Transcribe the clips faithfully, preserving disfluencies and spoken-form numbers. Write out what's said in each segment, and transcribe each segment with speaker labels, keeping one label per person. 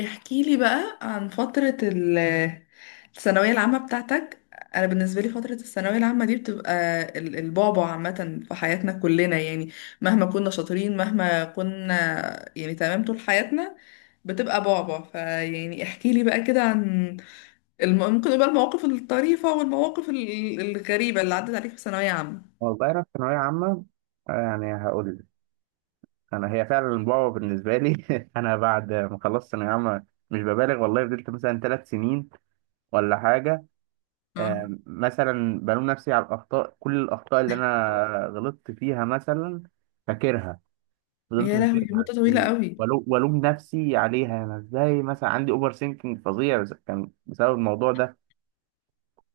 Speaker 1: احكي لي بقى عن فترة ال- الثانوية العامة بتاعتك. أنا بالنسبة لي فترة الثانوية العامة دي بتبقى ال- البعبع عامة في حياتنا كلنا، يعني مهما كنا شاطرين، مهما كنا يعني تمام طول حياتنا بتبقى بعبع. فيعني احكي لي بقى كده عن الم... ممكن يبقى المواقف الطريفة والمواقف ال- الغريبة اللي عدت عليك في ثانوية عامة.
Speaker 2: والله أنا في ثانوية عامة، آه، يعني هقول لك. أنا هي فعلا بابا بالنسبة لي. أنا بعد ما خلصت ثانوية عامة مش ببالغ والله فضلت مثلا ثلاث سنين ولا حاجة.
Speaker 1: اه.
Speaker 2: آم، مثلا بلوم نفسي على الأخطاء، كل الأخطاء اللي أنا غلطت فيها مثلا فاكرها، فضلت
Speaker 1: يا لهوي، دي
Speaker 2: فاكرها
Speaker 1: مدة طويلة
Speaker 2: و-
Speaker 1: قوي.
Speaker 2: ولو- وألوم نفسي عليها. أنا إزاي مثلا عندي أوفر سينكينج فظيع، بس- كان بسبب الموضوع ده.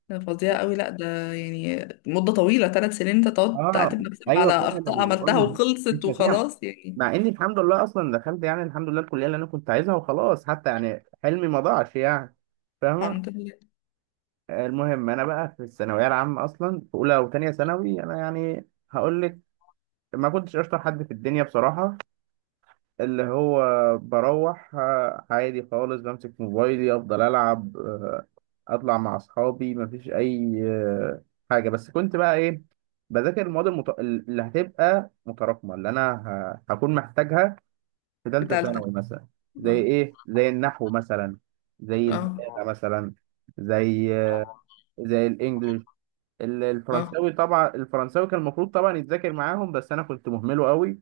Speaker 1: ده فظيع قوي، لا ده يعني مدة طويلة، ثلاث سنين انت تقعد
Speaker 2: اه،
Speaker 1: تعاتب نفسك
Speaker 2: ايوه
Speaker 1: على
Speaker 2: فعلا
Speaker 1: أخطاء عملتها
Speaker 2: والله، مش
Speaker 1: وخلصت
Speaker 2: ناسيها.
Speaker 1: وخلاص يعني.
Speaker 2: مع اني الحمد لله اصلا دخلت يعني الحمد لله الكليه اللي انا كنت عايزها، وخلاص حتى يعني حلمي ما ضاعش يعني. فاهمه؟
Speaker 1: الحمد لله.
Speaker 2: آه، المهم انا بقى في الثانويه العامه اصلا في اولى وثانيه ثانوي انا يعني هقول لك ما كنتش اشطر حد في الدنيا بصراحه. اللي هو بروح آه، عادي خالص بمسك موبايلي افضل العب، آه، اطلع مع اصحابي، مفيش اي آه، حاجه. بس كنت بقى ايه، بذاكر المواد المت... اللي هتبقى متراكمه اللي انا ه... هكون محتاجها في
Speaker 1: في
Speaker 2: ثالثه
Speaker 1: تالتة.
Speaker 2: ثانوي مثلا. زي
Speaker 1: اه.
Speaker 2: ايه؟ زي النحو مثلا، زي البلاغه
Speaker 1: اه.
Speaker 2: مثلا، زي آه، زي الانجليش، ال-
Speaker 1: اه.
Speaker 2: الفرنساوي. طبعا الفرنساوي كان المفروض طبعا يتذاكر معاهم بس انا كنت مهمله قوي.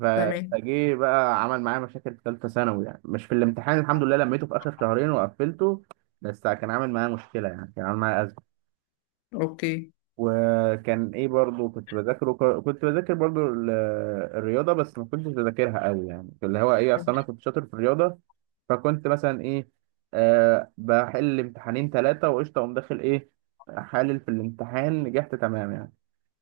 Speaker 2: ف-
Speaker 1: تمام.
Speaker 2: فجه بقى عمل معايا مشاكل في ثالثه ثانوي، يعني مش في الامتحان الحمد لله لميته في اخر شهرين وقفلته، بس كان عامل معايا مشكله يعني كان عامل معايا ازمه.
Speaker 1: اوكي.
Speaker 2: وكان ايه برضو، كنت بذاكر وك- كنت بذاكر برضو ال- الرياضه، بس ما كنتش بذاكرها قوي يعني، اللي هو ايه، اصلا انا كنت شاطر في الرياضه. فكنت مثلا ايه، آه بحل امتحانين ثلاثه وقشطه اقوم داخل ايه، حالل في الامتحان، نجحت تمام يعني.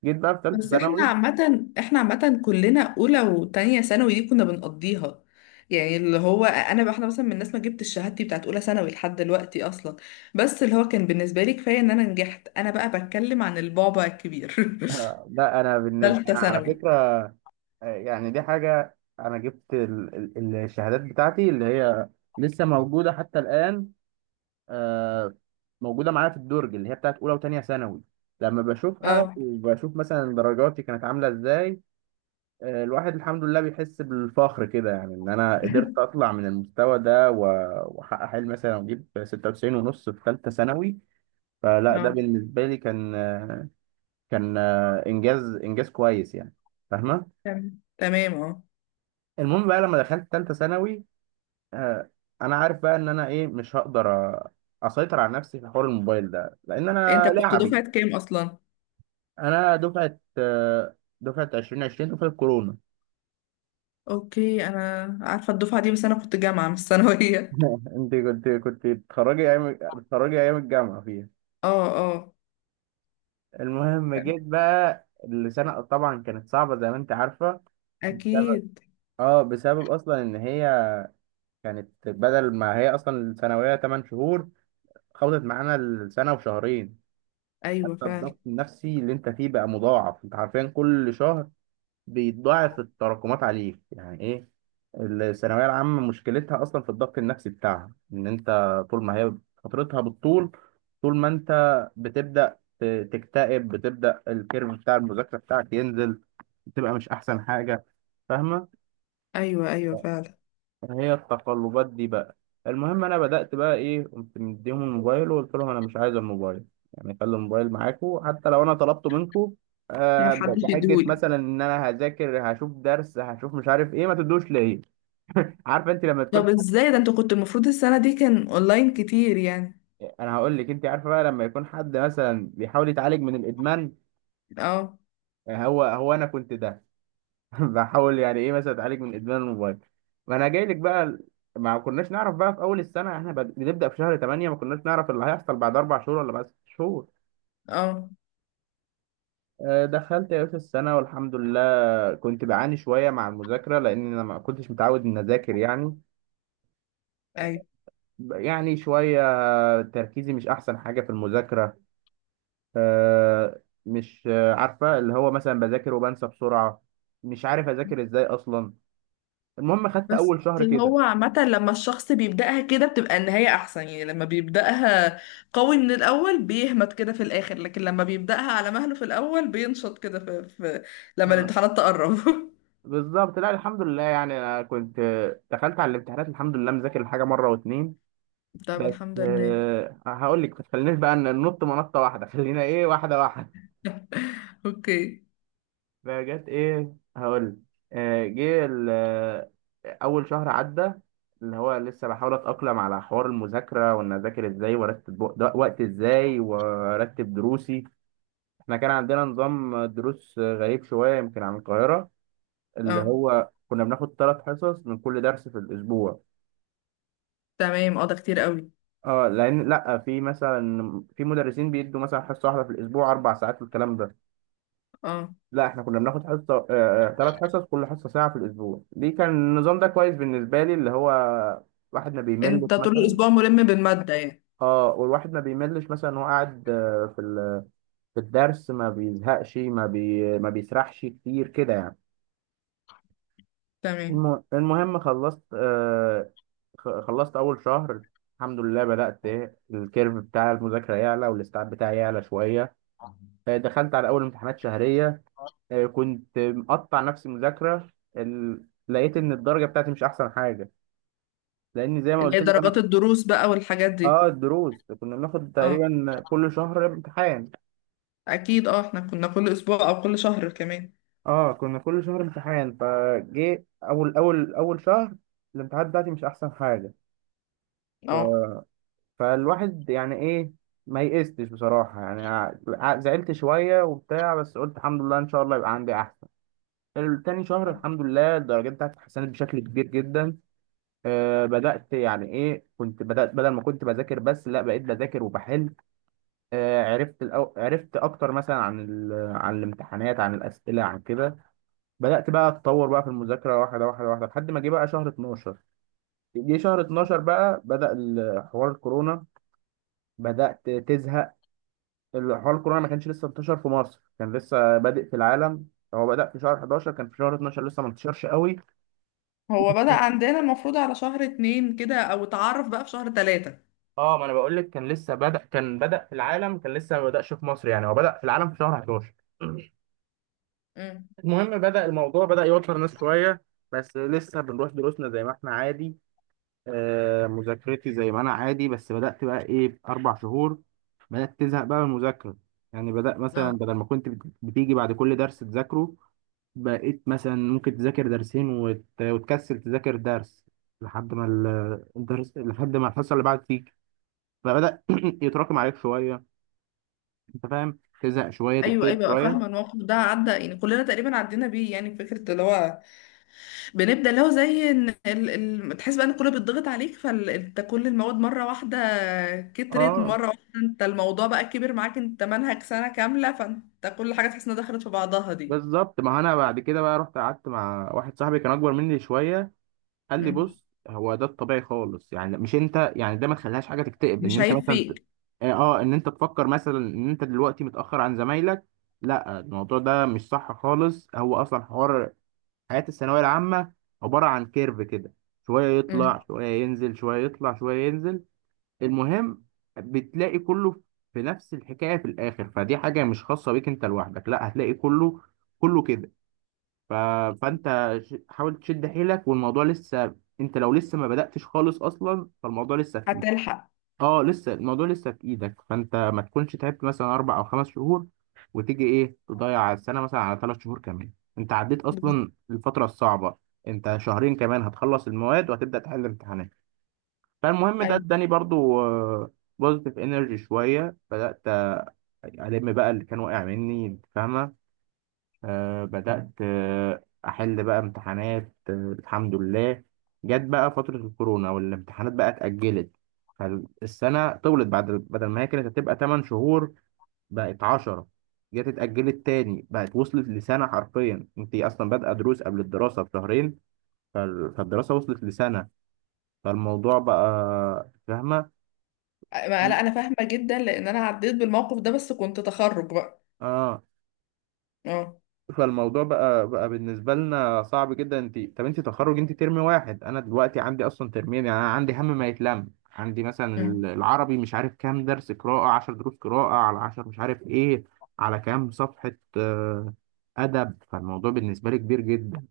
Speaker 2: جيت بقى في ثالثه
Speaker 1: بس احنا
Speaker 2: ثانوي.
Speaker 1: عامة، احنا عامة كلنا أولى وتانية ثانوي دي كنا بنقضيها، يعني اللي هو انا بقى- احنا مثلا من الناس ما جبتش شهادتي بتاعت اولى ثانوي لحد دلوقتي اصلا. بس اللي هو كان بالنسبه لي كفايه ان انا نجحت. انا بقى بتكلم عن البعبع الكبير،
Speaker 2: آه، لا انا بالنسبه
Speaker 1: ثالثه
Speaker 2: انا على
Speaker 1: ثانوي.
Speaker 2: فكره يعني دي حاجة، أنا جبت ال- ال- الشهادات بتاعتي اللي هي لسه موجودة حتى الآن. آه، موجودة معايا في الدرج، اللي هي بتاعت أولى وتانية ثانوي. لما بشوفها
Speaker 1: اه.
Speaker 2: وبشوف مثلا درجاتي كانت عاملة إزاي، آه، الواحد الحمد لله بيحس بالفخر كده، يعني إن أنا قدرت أطلع من المستوى ده و- وأحقق حلمي مثلا وأجيب ستة وتسعين ونص في ثالثة ثانوي. فلا ده
Speaker 1: اه،
Speaker 2: بالنسبة لي كان كان آه، إنجاز، إنجاز كويس يعني. فاهمة؟
Speaker 1: تمام تمام اه.
Speaker 2: المهم بقى لما دخلت ثالثة ثانوي، آه، انا عارف بقى ان انا ايه، مش هقدر أ- اسيطر على نفسي في حوار الموبايل ده لان انا
Speaker 1: انت كنت
Speaker 2: لاعبي.
Speaker 1: دفعة كام اصلا؟
Speaker 2: انا دفعه آه، دفعه ألفين وعشرين، دفعه كورونا.
Speaker 1: اوكي، انا عارفة الدفعة دي، بس انا كنت جامعة مش ثانوية.
Speaker 2: انت كنت كنت بتتخرجي ايام بتتخرجي ايام الجامعه فيها.
Speaker 1: اه اه.
Speaker 2: المهم
Speaker 1: تمام.
Speaker 2: جيت بقى السنه طبعا كانت صعبه زي ما انت عارفه، بسبب
Speaker 1: اكيد.
Speaker 2: اه بسبب اصلا ان هي كانت بدل ما هي اصلا الثانويه تمانية شهور، خبطت معانا السنه وشهرين.
Speaker 1: ايوه
Speaker 2: حتى
Speaker 1: فعلا.
Speaker 2: الضغط النفسي اللي انت فيه بقى مضاعف، انت عارفين كل شهر بيتضاعف التراكمات عليك يعني ايه. الثانويه العامه مشكلتها اصلا في الضغط النفسي بتاعها، ان انت طول ما هي فترتها بالطول طول ما انت بتبدا ت- تكتئب بتبدا الكيرف بتاع المذاكره بتاعك ينزل، بتبقى مش احسن حاجه. فاهمه؟
Speaker 1: ايوه ايوه فعلا.
Speaker 2: هي التقلبات دي بقى. المهم انا بدأت بقى ايه، قمت مديهم الموبايل وقلت لهم انا مش عايز الموبايل، يعني خلي الموبايل معاكم حتى لو انا طلبته منكم
Speaker 1: ما
Speaker 2: آه ب-
Speaker 1: حدش
Speaker 2: بحجة
Speaker 1: يديهولي.
Speaker 2: مثلا ان انا هذاكر هشوف درس هشوف مش عارف ايه، ما تدوش ليا. عارفه انت لما تكون
Speaker 1: طب
Speaker 2: حد،
Speaker 1: ازاي ده، انت كنت المفروض السنة دي كان اونلاين كتير يعني.
Speaker 2: انا هقول لك، انت عارفه بقى لما يكون حد مثلا بيحاول يتعالج من الادمان،
Speaker 1: اه.
Speaker 2: هو هو انا كنت ده بحاول يعني ايه، مثلا اتعالج من ادمان الموبايل. ما انا جاي لك بقى ال- ما كناش نعرف بقى في اول السنه، احنا بد- بنبدا في شهر تمانية، ما كناش نعرف اللي هيحصل بعد اربع شهور ولا بعد ست شهور.
Speaker 1: اه.
Speaker 2: آه، دخلت يا باشا السنه والحمد لله كنت بعاني شويه مع المذاكره لان انا ما كنتش متعود ان اذاكر يعني،
Speaker 1: ايوه.
Speaker 2: يعني شويه تركيزي مش احسن حاجه في المذاكره. آه، مش آه، عارفه اللي هو مثلا بذاكر وبنسى بسرعه، مش عارف اذاكر ازاي اصلا. المهم خدت
Speaker 1: بس
Speaker 2: اول شهر كده.
Speaker 1: هو عامة لما الشخص بيبدأها كده بتبقى النهاية أحسن، يعني لما بيبدأها قوي من الأول بيهمت كده في الآخر، لكن لما بيبدأها على مهله في الأول بينشط كده في, في لما
Speaker 2: آه.
Speaker 1: الامتحانات تقرب.
Speaker 2: بالظبط لا الحمد لله يعني أنا كنت دخلت على الامتحانات الحمد لله مذاكر الحاجه مره واتنين
Speaker 1: طب
Speaker 2: بس.
Speaker 1: الحمد لله.
Speaker 2: آه، هقول لك ما تخلينيش بقى ن- ننط منطه واحده، خلينا ايه واحده واحده.
Speaker 1: أوكي.
Speaker 2: فجت ايه، هقول لك. آه، جه ال- آه، اول شهر عدى، اللي هو لسه بحاول اتاقلم على حوار المذاكره وان اذاكر ازاي وارتب وق- ده- وقت ازاي وارتب دروسي. احنا كان عندنا نظام دروس غريب شويه يمكن عن القاهره، اللي
Speaker 1: اه
Speaker 2: هو كنا بناخد ثلاث حصص من كل درس في الاسبوع.
Speaker 1: تمام اه، ده كتير قوي.
Speaker 2: اه، لان لا في مثلا في مدرسين بيدوا مثلا حصه واحده في الاسبوع اربع ساعات والكلام ده.
Speaker 1: اه،
Speaker 2: لا احنا كنا بناخد حصه، ثلاث حصص كل حصه ساعه في الاسبوع. دي كان النظام ده كويس بالنسبه لي، اللي هو واحد ما بيملش
Speaker 1: انت طول
Speaker 2: مثلا.
Speaker 1: الأسبوع ملم بالمادة يعني.
Speaker 2: اه والواحد ما بيملش مثلا، هو قاعد آه، في ال- في الدرس ما بيزهقش، ما بي ما بيسرحش كتير كده يعني.
Speaker 1: تمام.
Speaker 2: الم- المهم خلصت، آه، خ- خلصت اول شهر الحمد لله، بدأت إيه، الكيرف بتاع المذاكرة يعلى والاستيعاب بتاعي يعلى شوية. آه، دخلت على اول امتحانات شهريه، آه، كنت مقطع نفسي مذاكره. ال- لقيت ان الدرجه بتاعتي مش احسن حاجه، لان زي ما
Speaker 1: اللي
Speaker 2: قلت
Speaker 1: هي
Speaker 2: لك
Speaker 1: درجات
Speaker 2: انا.
Speaker 1: الدروس بقى والحاجات دي.
Speaker 2: اه، الدروس كنا بناخد
Speaker 1: اه.
Speaker 2: تقريبا كل شهر امتحان.
Speaker 1: أكيد اه، احنا كنا كل أسبوع أو كل شهر كمان.
Speaker 2: اه، كنا كل شهر امتحان، فجه اول اول اول شهر الامتحانات بتاعتي مش احسن حاجه. ف...
Speaker 1: اه.
Speaker 2: فالواحد يعني ايه، ما يئستش بصراحه يعني، ع- زعلت شويه وبتاع بس قلت الحمد لله ان شاء الله يبقى عندي احسن. تاني شهر الحمد لله الدرجات بتاعتي اتحسنت بشكل كبير جدا. آه، بدأت يعني ايه، كنت بدأت بدل ما كنت بذاكر بس لا بقيت بذاكر وبحل. آه، عرفت الأو... عرفت اكتر مثلا عن ال... عن الامتحانات عن الأسئلة عن كده. بدأت بقى اتطور بقى في المذاكرة واحدة واحدة واحدة لحد ما جه بقى شهر اتناشر. جه شهر اتناشر بقى، بدأ ال- حوار الكورونا، بدأت تزهق. ال- حوار الكورونا ما كانش لسه انتشر في مصر، كان لسه بادئ في العالم. هو بدأ في شهر حداشر، كان في شهر اتناشر لسه ما انتشرش قوي.
Speaker 1: هو بدأ عندنا المفروض على شهر اتنين كده او اتعرف بقى في شهر تلاتة.
Speaker 2: اه ما انا بقول لك كان لسه بدأ كان بدأ في العالم، كان لسه ما بدأش في مصر يعني، هو بدأ في العالم في شهر حداشر.
Speaker 1: امم.
Speaker 2: المهم بدأ الموضوع بدأ يوتر ناس شوية، بس لسه بنروح دروسنا زي ما احنا عادي. آه مذاكرتي زي ما انا عادي، بس بدأت بقى ايه، اربع شهور، بدأت تزهق بقى من المذاكرة. يعني بدأ مثلا
Speaker 1: اه.
Speaker 2: بدل ما كنت بت- بتيجي بعد كل درس تذاكره، بقيت مثلا ممكن تذاكر درسين وت... وتكسل تذاكر درس لحد ما ال- الدرس، لحد ما الحصة اللي بعد تيجي، فبدأ يتراكم عليك شوية. انت فاهم، تزهق شويه،
Speaker 1: ايوه
Speaker 2: تكتئب
Speaker 1: ايوه، بقى
Speaker 2: شويه.
Speaker 1: فاهمه الموقف ده، عدى يعني كلنا تقريبا عدينا بيه، يعني فكره اللي هو بنبدا اللي هو زي ان ال... ال... تحس بقى ان كله بيتضغط عليك، فانت كل المواد مره واحده كترت
Speaker 2: اه
Speaker 1: مره واحده، انت الموضوع بقى كبر معاك، انت منهج سنه كامله فانت كل حاجه تحس انها دخلت في بعضها دي.
Speaker 2: بالظبط، ما انا بعد كده بقى رحت قعدت مع واحد صاحبي كان اكبر مني شويه، قال لي
Speaker 1: امم.
Speaker 2: بص، هو ده الطبيعي خالص، يعني مش انت يعني ده، ما تخليهاش حاجه تكتئب ان
Speaker 1: مش
Speaker 2: انت
Speaker 1: عيب
Speaker 2: مثلا ت-
Speaker 1: فيك.
Speaker 2: اه آه، ان انت تفكر مثلا ان انت دلوقتي متاخر عن زمايلك، لا الموضوع ده مش صح خالص. هو اصلا حوار حياه الثانويه العامه عباره عن كيرف كده، شويه
Speaker 1: امم.
Speaker 2: يطلع شويه ينزل شويه يطلع شويه ينزل. المهم بتلاقي كله في نفس الحكاية في الآخر، فدي حاجة مش خاصة بيك أنت لوحدك، لا هتلاقي كله كله كده. ف... فأنت ش- حاول تشد حيلك والموضوع لسه، أنت لو لسه ما بدأتش خالص أصلا فالموضوع لسه في إيدك.
Speaker 1: هتلحق.
Speaker 2: أه لسه الموضوع لسه في إيدك، فأنت ما تكونش تعبت مثلا أربع أو خمس شهور وتيجي إيه تضيع السنة مثلا على ثلاث شهور كمان. أنت عديت
Speaker 1: بز-
Speaker 2: أصلا الفترة الصعبة، أنت شهرين كمان هتخلص المواد وهتبدأ تحل امتحانات. فالمهم ده
Speaker 1: ايوه.
Speaker 2: اداني برضو بوزيتيف انرجي شويه، بدات الم بقى اللي كان واقع مني انت فاهمه. آه بدات آه احل بقى امتحانات آه الحمد لله. جت بقى فتره الكورونا والامتحانات بقى اتاجلت، فالسنه طولت بعد بدل ما هي كانت هتبقى تمن شهور بقت عشرة، جت اتاجلت تاني بقت وصلت لسنه، حرفيا انت اصلا بادئه دروس قبل الدراسه بشهرين. فال- فالدراسه وصلت لسنه. فالموضوع بقى فاهمه.
Speaker 1: ما- لا انا فاهمه جدا لان انا عديت بالموقف ده، بس كنت تخرج بقى.
Speaker 2: اه،
Speaker 1: اه.
Speaker 2: فالموضوع بقى بقى بالنسبه لنا صعب جدا. انت طب انت تخرج، انت ترم واحد، انا دلوقتي عندي اصلا ترمين يعني، انا عندي هم ما يتلم عندي مثلا.
Speaker 1: أمم.
Speaker 2: العربي مش عارف كام درس قراءه، عشر دروس قراءه على عشرة مش عارف ايه، على كام صفحه، آه، ادب. فالموضوع بالنسبه لي كبير جدا،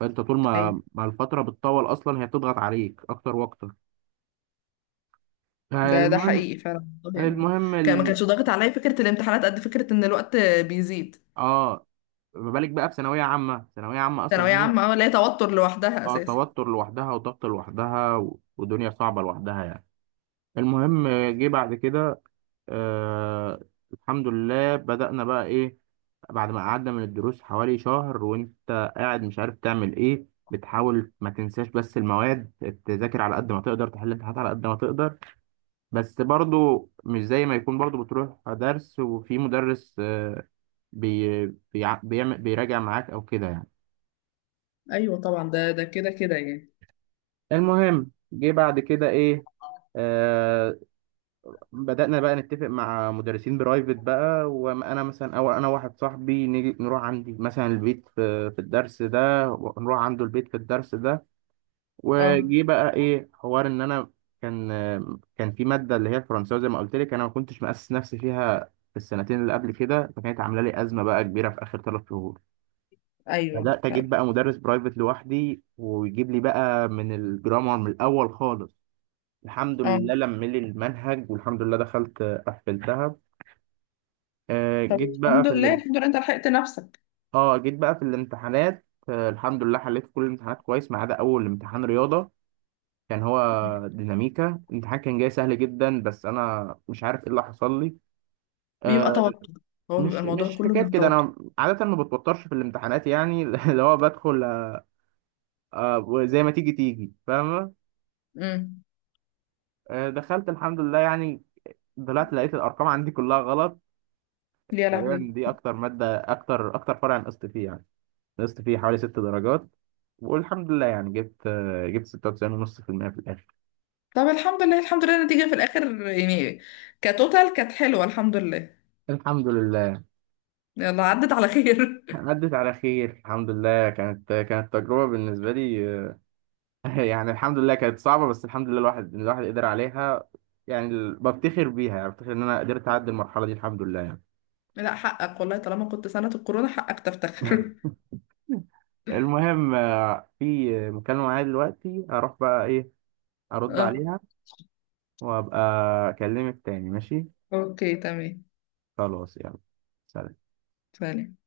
Speaker 2: فانت طول
Speaker 1: ايوه.
Speaker 2: ما ما الفتره بتطول اصلا هي بتضغط عليك اكتر واكتر.
Speaker 1: ده ده
Speaker 2: المهم
Speaker 1: حقيقي فعلا والله يعني.
Speaker 2: المهم
Speaker 1: كان ما
Speaker 2: ال...
Speaker 1: كانش ضاغط عليا فكره الامتحانات قد فكره ان الوقت بيزيد.
Speaker 2: اه ما بالك بقى في ثانويه عامه، ثانويه عامه اصلا
Speaker 1: ثانويه
Speaker 2: هي،
Speaker 1: عامه اه، لا توتر لوحدها
Speaker 2: اه
Speaker 1: اساسا.
Speaker 2: توتر لوحدها وضغط لوحدها و- ودنيا صعبة لوحدها يعني. المهم آه، جه بعد كده، آه الحمد لله بدأنا بقى ايه، بعد ما قعدنا من الدروس حوالي شهر وانت قاعد مش عارف تعمل ايه، بتحاول ما تنساش بس المواد، تذاكر على قد ما تقدر، تحل الامتحانات على قد ما تقدر، بس برضو مش زي ما يكون برضو بتروح درس وفي مدرس آه، بي بيع- بيعمل بيراجع معاك او كده يعني.
Speaker 1: ايوه طبعا، ده ده كده كده يعني.
Speaker 2: المهم جه بعد كده ايه، آه، بدأنا بقى نتفق مع مدرسين برايفت بقى، وأنا مثلا أو أنا واحد صاحبي نيجي نروح عندي مثلا البيت في, في الدرس ده، ونروح عنده البيت في الدرس ده.
Speaker 1: اه.
Speaker 2: وجي بقى إيه، حوار إن أنا كان كان في مادة اللي هي الفرنساوي زي ما قلت لك، أنا ما كنتش مأسس نفسي فيها في السنتين اللي قبل كده، فكانت عاملة لي أزمة بقى كبيرة في آخر ثلاث شهور.
Speaker 1: ايوه.
Speaker 2: بدأت أجيب
Speaker 1: طب.
Speaker 2: بقى مدرس برايفت لوحدي ويجيب لي بقى من الجرامر من الأول خالص، الحمد
Speaker 1: اه.
Speaker 2: لله لم لي المنهج والحمد لله دخلت قفلتها. آه،
Speaker 1: طب
Speaker 2: جيت بقى
Speaker 1: الحمد
Speaker 2: في
Speaker 1: لله،
Speaker 2: الام...
Speaker 1: الحمد لله انت لحقت نفسك.
Speaker 2: اه جيت بقى في الامتحانات، آه، الحمد لله حليت كل الامتحانات كويس ما عدا اول امتحان رياضه. كان هو
Speaker 1: مم.
Speaker 2: ديناميكا، الامتحان كان جاي سهل جدا بس انا مش عارف ايه اللي حصل لي.
Speaker 1: بيبقى
Speaker 2: آه،
Speaker 1: توتر، هو بيبقى
Speaker 2: مش
Speaker 1: الموضوع
Speaker 2: مش
Speaker 1: كله
Speaker 2: حكايه
Speaker 1: من
Speaker 2: كده،
Speaker 1: التوتر.
Speaker 2: انا عاده ما بتوترش في الامتحانات يعني اللي هو بدخل آه، زي ما تيجي تيجي فاهمه.
Speaker 1: امم.
Speaker 2: آه، دخلت الحمد لله يعني، طلعت لقيت الارقام عندي كلها غلط.
Speaker 1: يا لهوي.
Speaker 2: تقريبا دي اكتر ماده اكتر اكتر فرع نقصت فيه يعني، نقصت فيه حوالي ست درجات. والحمد لله يعني، جبت آه، جبت ستة وتسعين ونص في المية في المية في الآخر
Speaker 1: طب الحمد لله، الحمد لله النتيجه في الاخر يعني كتوتال كانت حلوه، الحمد لله.
Speaker 2: الحمد لله.
Speaker 1: يلا عدت على خير.
Speaker 2: عدت على خير الحمد لله، كانت كانت تجربة بالنسبة لي آه، يعني الحمد لله كانت صعبة بس الحمد لله الواحد الواحد قدر عليها يعني. ال- بفتخر بيها يعني بفتخر إن أنا قدرت أعدي المرحلة دي الحمد لله يعني.
Speaker 1: لا حقك والله، طالما كنت سنة الكورونا حقك تفتخر.
Speaker 2: المهم آه، في مكالمة معايا دلوقتي، هروح بقى إيه أرد
Speaker 1: اه.
Speaker 2: عليها، وأبقى أكلمك تاني ماشي.
Speaker 1: اوكي تمام.
Speaker 2: خلاص يلا، سلام.
Speaker 1: سلام.